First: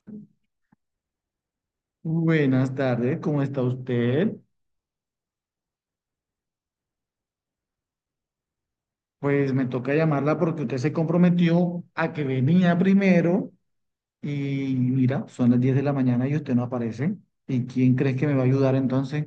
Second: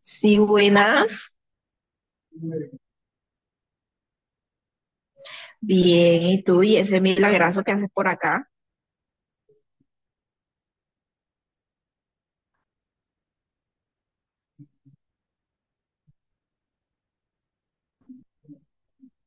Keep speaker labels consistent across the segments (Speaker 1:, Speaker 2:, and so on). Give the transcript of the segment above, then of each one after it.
Speaker 1: Sí, buenas.
Speaker 2: Buenas tardes, ¿cómo está usted?
Speaker 1: Bien, ¿y tú? ¿Y ese milagrazo que haces por acá?
Speaker 2: Pues me toca llamarla porque usted se comprometió a que venía primero y mira, son las 10 de la mañana y usted no aparece. ¿Y quién crees que me va a ayudar entonces?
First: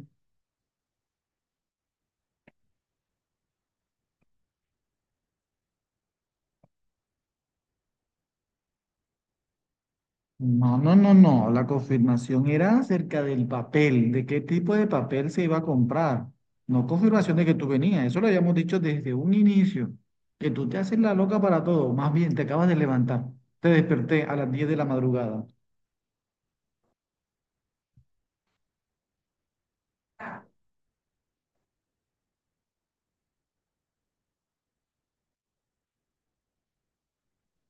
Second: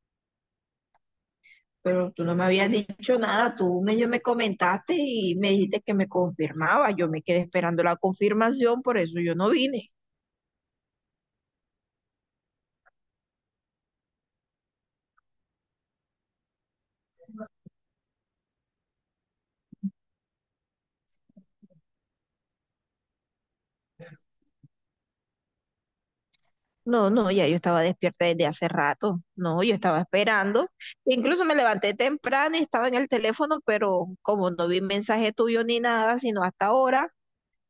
Speaker 1: Pero tú no me habías dicho nada, tú medio me comentaste y me dijiste que me confirmaba. Yo me quedé esperando la confirmación, por eso yo no vine.
Speaker 2: No, no, no, no, la confirmación era acerca del papel, de qué tipo de papel se iba a comprar, no confirmación de que tú venías, eso lo habíamos dicho desde un inicio, que tú te haces la loca para todo, más bien te acabas de levantar, te desperté a las 10 de la madrugada.
Speaker 1: No, no, ya yo estaba despierta desde hace rato. No, yo estaba esperando. Incluso me levanté temprano y estaba en el teléfono, pero como no vi mensaje tuyo ni nada, sino hasta ahora,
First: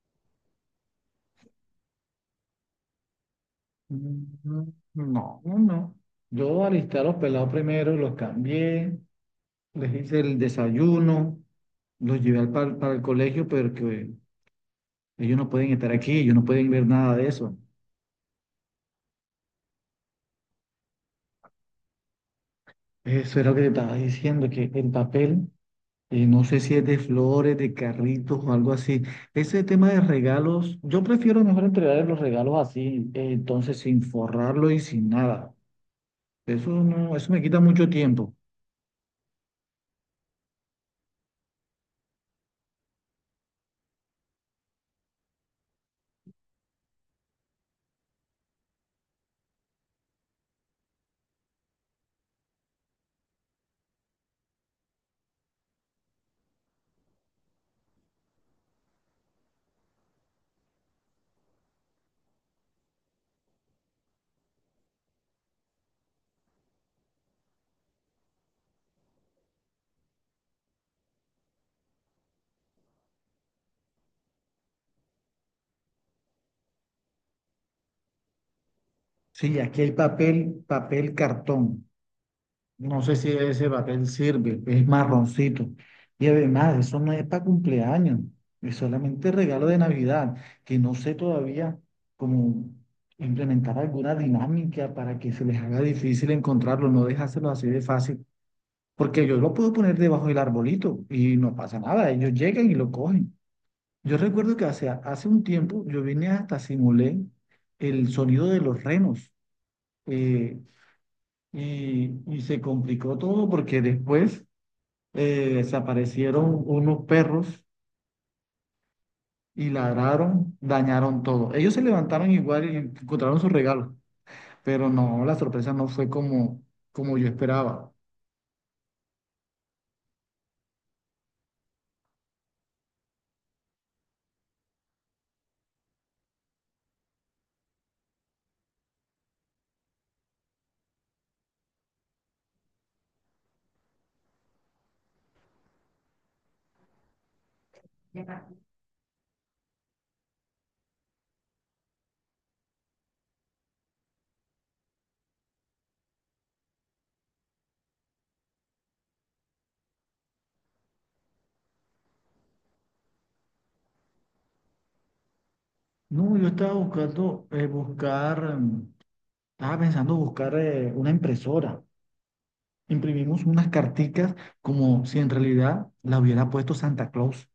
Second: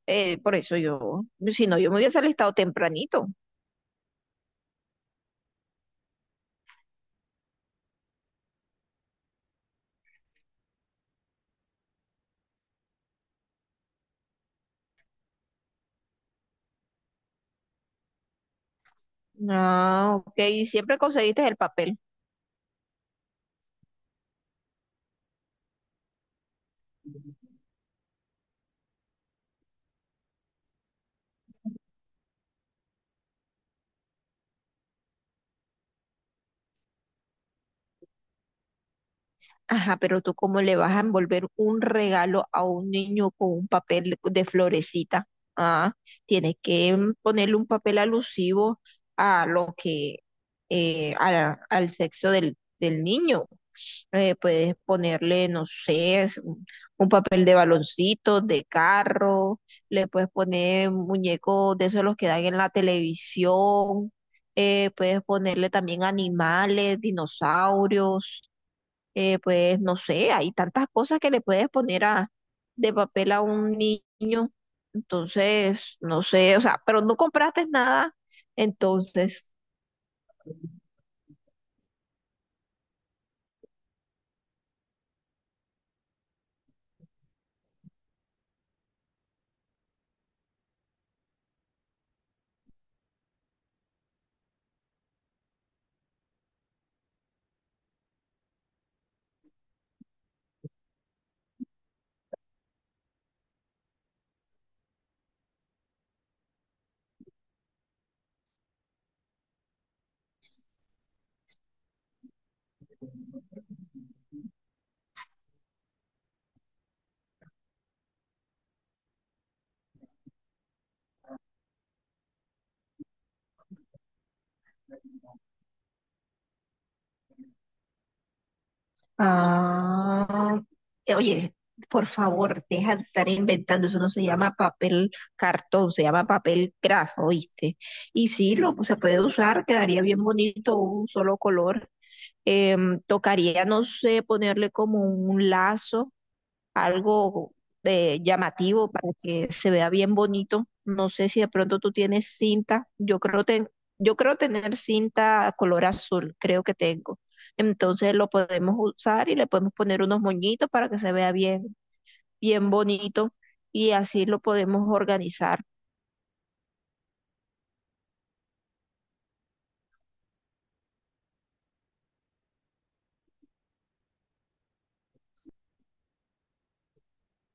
Speaker 1: por eso yo, si no, yo me hubiese alistado tempranito.
Speaker 2: Mm, No, no, no. Yo alisté a los pelados primero, los cambié, les hice el desayuno, los llevé para el colegio, pero que ellos no pueden estar aquí, ellos no pueden ver nada de eso.
Speaker 1: No, ok, ¿y siempre conseguiste el papel?
Speaker 2: Eso era lo que te estaba diciendo, que el papel, no sé si es de flores, de carritos o algo así. Ese tema de regalos, yo prefiero mejor entregar los regalos así, entonces sin forrarlo y sin nada. Eso no, eso me quita mucho tiempo.
Speaker 1: Ajá, pero tú cómo le vas a envolver un regalo a un niño con un papel de florecita. Ah, Tienes que ponerle un papel alusivo a lo que, a al sexo del, del niño. Puedes ponerle, no sé, es un papel de baloncito, de carro, le puedes poner muñecos de esos los que dan en la televisión, puedes ponerle también animales, dinosaurios, pues no sé, hay tantas cosas que le puedes poner a, de papel a un niño. Entonces, no sé, o sea, pero no compraste nada. Entonces,
Speaker 2: Sí, aquí hay papel, papel cartón. No sé si ese papel sirve, es marroncito. Y además, eso no es para cumpleaños, es solamente regalo de Navidad, que no sé todavía cómo implementar alguna dinámica para que se les haga difícil encontrarlo, no dejárselo así de fácil, porque yo lo puedo poner debajo del arbolito y no pasa nada, ellos llegan y lo cogen. Yo recuerdo que hace un tiempo yo vine hasta simulé el sonido de los renos. Eh, y se complicó todo porque después desaparecieron unos perros y ladraron, dañaron todo. Ellos se levantaron igual y encontraron sus regalos, pero no, la sorpresa no fue como yo esperaba.
Speaker 1: Ah, oye, por favor, deja de estar inventando. Eso no se llama papel cartón, se llama papel craft, ¿oíste? Y sí, lo, se puede usar, quedaría bien bonito un solo color. Tocaría, no sé, ponerle como un lazo algo de llamativo para que se vea bien bonito. No sé si de pronto tú tienes cinta. Yo creo tener cinta color azul, creo que tengo. Entonces lo podemos usar y le podemos poner unos moñitos para que se vea bien, bien bonito y así lo podemos organizar.
Speaker 2: No, yo estaba buscar, estaba pensando buscar una impresora. Imprimimos unas carticas como si en realidad la hubiera puesto Santa Claus.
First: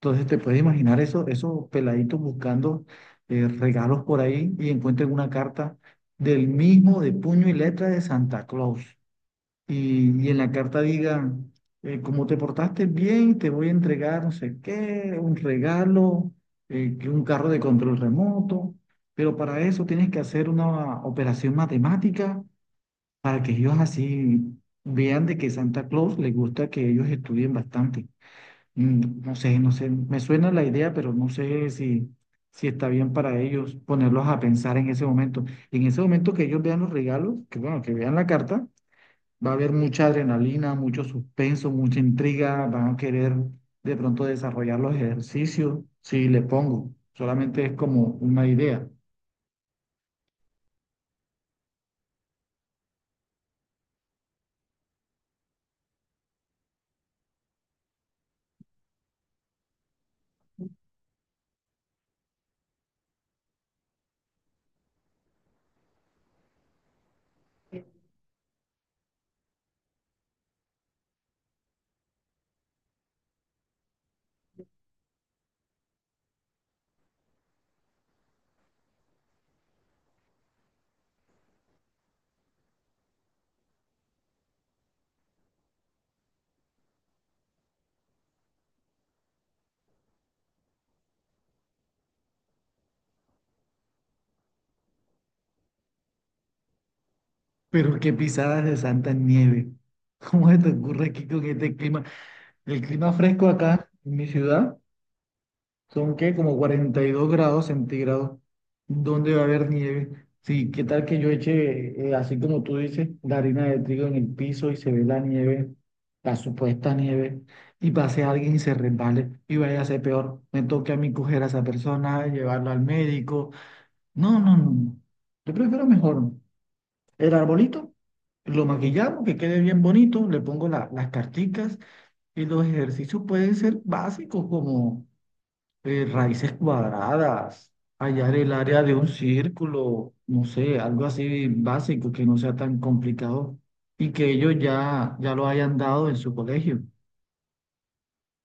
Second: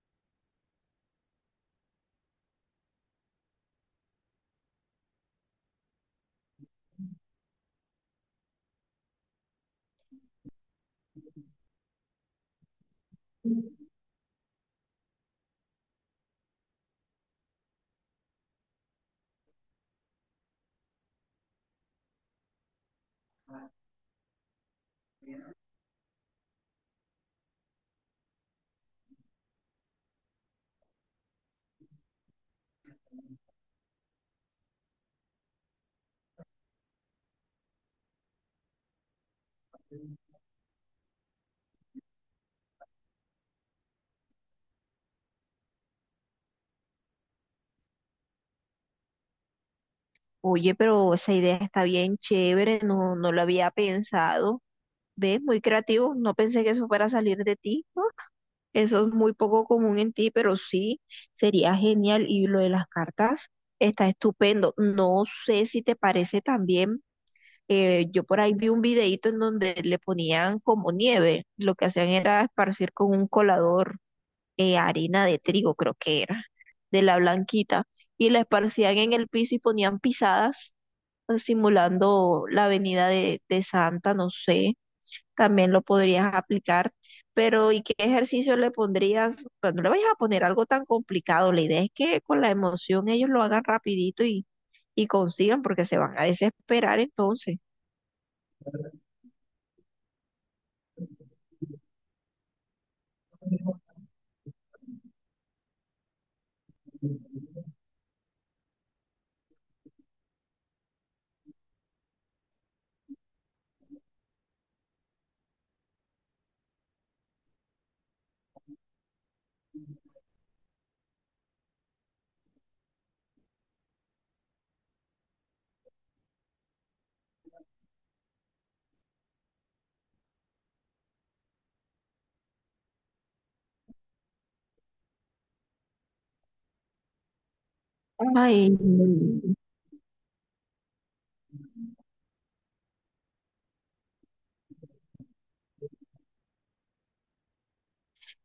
Speaker 2: Entonces te puedes imaginar eso, esos peladitos buscando regalos por ahí y encuentran una carta del mismo de puño y letra de Santa Claus. Y en la carta diga, como te portaste bien, te voy a entregar no sé qué, un regalo, que un carro de control remoto, pero para eso tienes que hacer una operación matemática para que ellos así vean de que Santa Claus les gusta que ellos estudien bastante. No sé, no sé, me suena la idea, pero no sé si, si está bien para ellos ponerlos a pensar en ese momento. En ese momento que ellos vean los regalos, que bueno, que vean la carta, va a haber mucha adrenalina, mucho suspenso, mucha intriga, van a querer de pronto desarrollar los ejercicios, si le pongo, solamente es como una idea.
Speaker 1: Oye, pero esa idea está bien chévere, no, no lo había pensado. ¿Ves? Muy creativo. No pensé que eso fuera a salir de ti. Eso es muy poco común en ti, pero sí, sería genial. Y lo de las cartas está estupendo. No sé si te parece también, yo por ahí vi un videíto en donde le ponían como nieve. Lo que hacían era esparcir con un colador harina de trigo, creo que era, de la blanquita, y la esparcían en el piso y ponían pisadas, simulando la avenida de Santa, no sé, también lo podrías aplicar. Pero, ¿y qué ejercicio le pondrías? Pues no le vayas a poner algo tan complicado. La idea es que con la emoción ellos lo hagan rapidito y consigan, porque se van a desesperar entonces.
Speaker 2: Pero qué pisadas de santa nieve. ¿Cómo se te ocurre aquí con este clima? El clima fresco acá en mi ciudad. Son que como 42 grados centígrados, dónde va a haber nieve. Sí, ¿qué tal que yo eche así como tú dices, la harina de trigo en el piso y se ve la nieve, la supuesta nieve, y pase alguien y se resbale y vaya a ser peor? Me toque a mí coger a esa persona, llevarla al médico. No, no, no. no. Yo prefiero mejor el arbolito, lo maquillamos, que quede bien bonito, le pongo las carticas y los ejercicios pueden ser básicos como raíces cuadradas, hallar el
Speaker 1: Ay,
Speaker 2: área de un
Speaker 1: no.
Speaker 2: círculo, no sé, algo así básico que no sea tan complicado y que ellos ya lo hayan dado en su colegio.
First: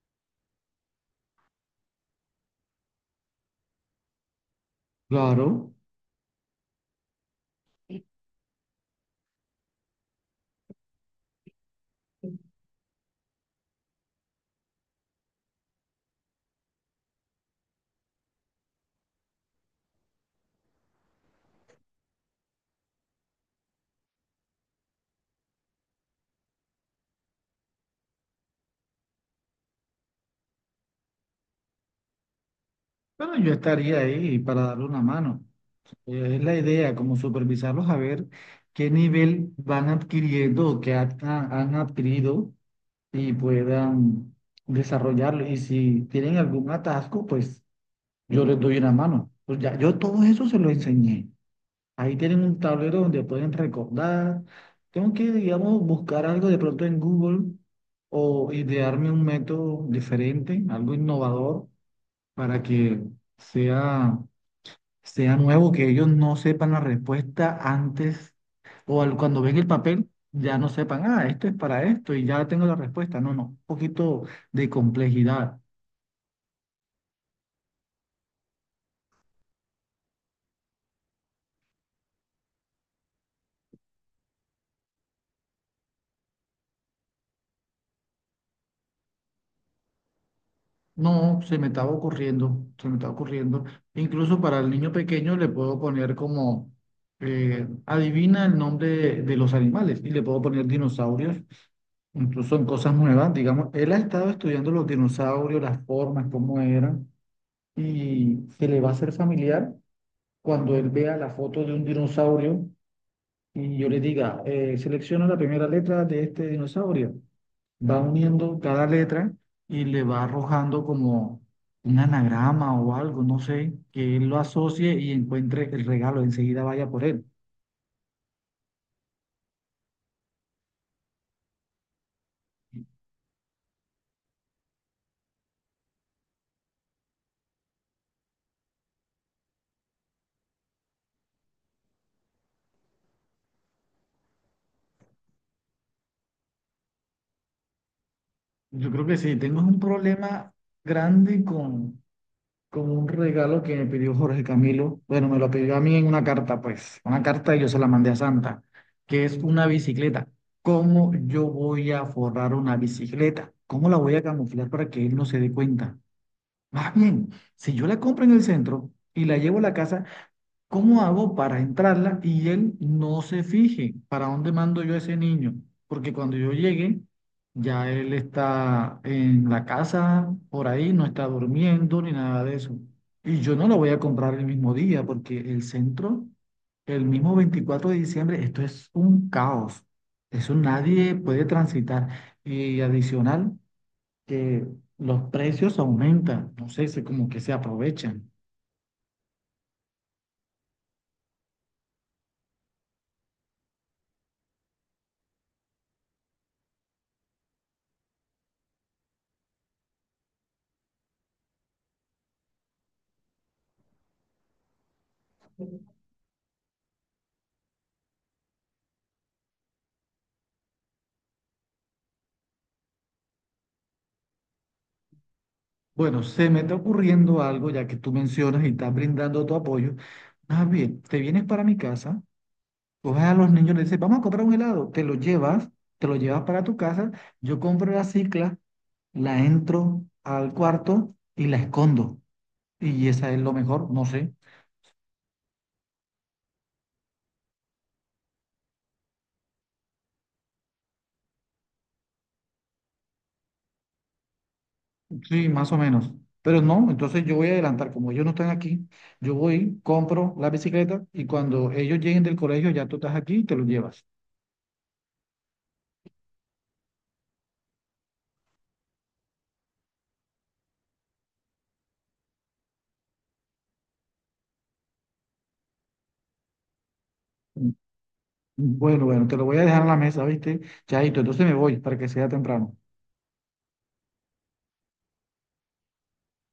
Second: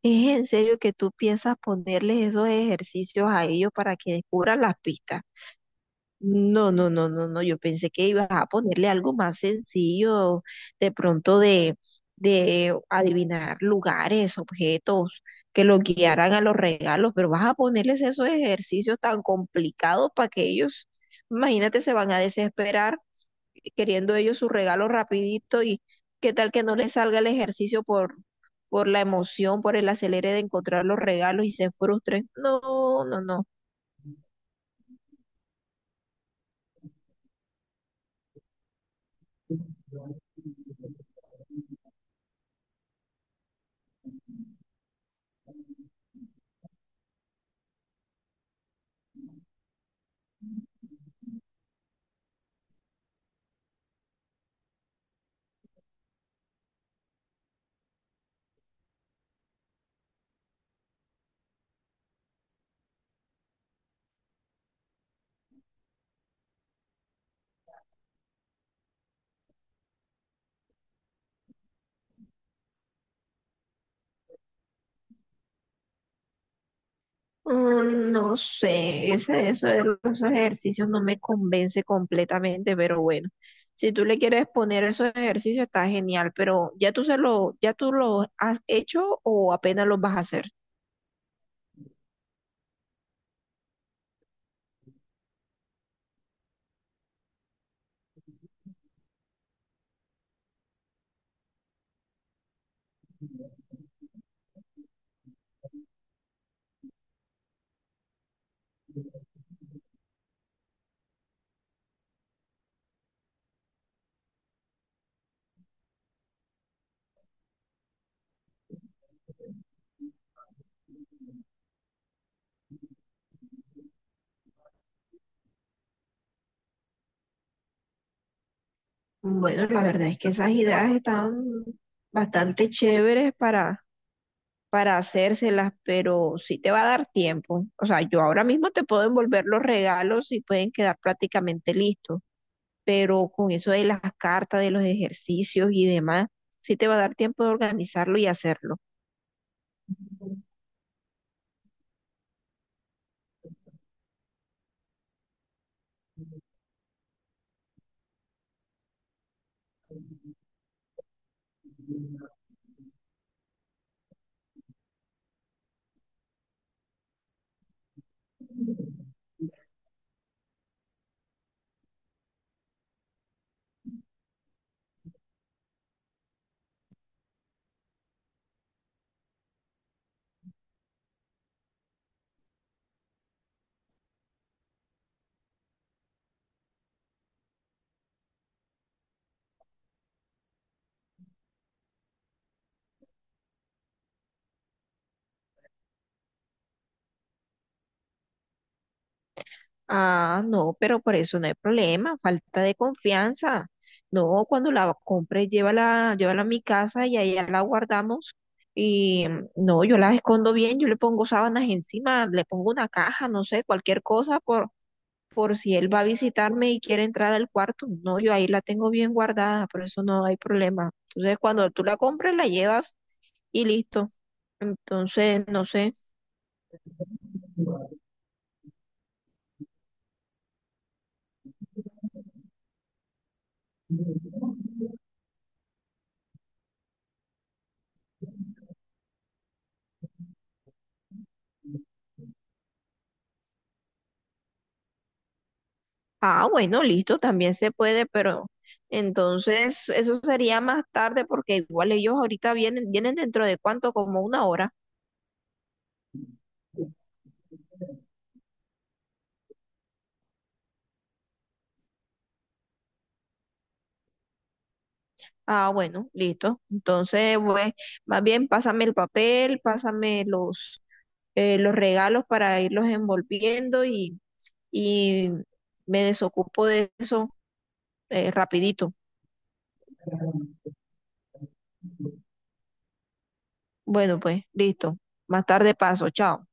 Speaker 1: ¿Es en serio que tú piensas ponerles esos ejercicios a ellos para que descubran las pistas?
Speaker 2: Claro,
Speaker 1: No, no, no, no, no. Yo pensé que ibas a ponerle algo más sencillo, de pronto de adivinar lugares, objetos, que lo guiaran a los regalos, pero vas a ponerles esos ejercicios tan complicados para que ellos, imagínate, se van a desesperar queriendo ellos su regalo rapidito y qué tal que no les salga el ejercicio por la emoción, por el acelere de encontrar los regalos y se frustren. No, no,
Speaker 2: pero
Speaker 1: no.
Speaker 2: yo estaría ahí para darle una mano. Es la idea, como supervisarlos a ver qué nivel van adquiriendo o han adquirido y puedan desarrollarlo. Y si tienen algún atasco, pues yo les doy una mano. Pues ya, yo todo eso se lo enseñé. Ahí tienen un tablero donde pueden recordar. Tengo que, digamos, buscar algo de pronto en Google o idearme un método diferente, algo innovador, para que sea, sea nuevo, que ellos no sepan la respuesta antes o cuando ven el papel, ya no sepan, ah, esto es para esto y ya tengo la respuesta. No, no, un poquito de complejidad.
Speaker 1: No sé, ese, eso de los ejercicios no me convence completamente, pero bueno, si tú le quieres poner esos ejercicios está genial, pero ¿ya tú se lo, ya tú los has hecho o apenas los vas a hacer?
Speaker 2: No, se me estaba ocurriendo. Incluso para el niño pequeño le puedo poner adivina el nombre de los animales y le puedo poner dinosaurios. Incluso son cosas nuevas, digamos, él ha estado estudiando los dinosaurios, las formas, cómo eran, y se le va a hacer familiar cuando él vea la foto de un dinosaurio y yo le diga, selecciona la primera letra de este dinosaurio va uniendo cada letra y le va arrojando como un anagrama o algo, no sé, que él lo asocie y encuentre el regalo, enseguida vaya por él.
Speaker 1: Bueno, la verdad es que esas ideas están bastante chéveres para hacérselas, pero sí te va a dar tiempo. O sea, yo ahora mismo te puedo envolver los regalos y pueden quedar prácticamente listos, pero con eso de las cartas, de los ejercicios y demás, sí te va a dar tiempo de organizarlo y hacerlo.
Speaker 2: Yo creo que sí, tengo un problema grande con un regalo que me pidió Jorge Camilo. Bueno, me lo pidió a mí en una carta, pues, una carta y yo se la mandé a Santa, que es una bicicleta. ¿Cómo yo voy a forrar una bicicleta? ¿Cómo la voy a camuflar para que él no se dé cuenta? Más bien, si yo la compro en el centro y la llevo a la casa, ¿cómo hago para entrarla y él no se fije para dónde mando yo a ese niño? Porque cuando yo llegue, ya él está en la casa, por ahí, no está durmiendo ni nada de eso. Y yo no lo voy a comprar el mismo día porque el mismo 24 de diciembre, esto es un caos. Eso nadie puede transitar. Y adicional que los precios aumentan, no sé, se como que se aprovechan.
Speaker 1: Ah, no, pero por eso no hay problema, falta de confianza. No, cuando la compres, llévala, llévala a mi casa y allá la guardamos. Y no, yo la escondo bien, yo le pongo sábanas encima, le pongo una caja, no sé, cualquier cosa por si él va a visitarme y quiere entrar al cuarto. No, yo ahí la tengo bien guardada, por eso no hay problema. Entonces, cuando tú la compres, la llevas y listo. Entonces, no sé.
Speaker 2: Bueno, se me está ocurriendo algo, ya que tú mencionas y estás brindando tu apoyo. Más bien, te vienes para mi casa, coges a los niños, le dices, vamos a comprar un helado, te lo llevas para tu casa, yo compro la cicla, la entro al cuarto y la escondo. Y esa es lo mejor, no sé.
Speaker 1: Ah, bueno, listo, también se puede, pero entonces eso sería más tarde porque igual ellos ahorita vienen, vienen dentro de cuánto, como una hora.
Speaker 2: Sí, más o menos. Pero no, entonces yo voy a adelantar, como ellos no están aquí, yo voy, compro la bicicleta y cuando ellos lleguen del colegio ya tú estás aquí y te lo llevas.
Speaker 1: Ah, bueno, listo. Entonces, pues, más bien pásame el papel, pásame los regalos para irlos envolviendo y me desocupo de eso, rapidito.
Speaker 2: Bueno, bueno, te lo voy a dejar en la mesa, ¿viste? Chaito, entonces me voy para que sea temprano.
Speaker 1: Bueno, pues, listo. Más tarde paso, chao.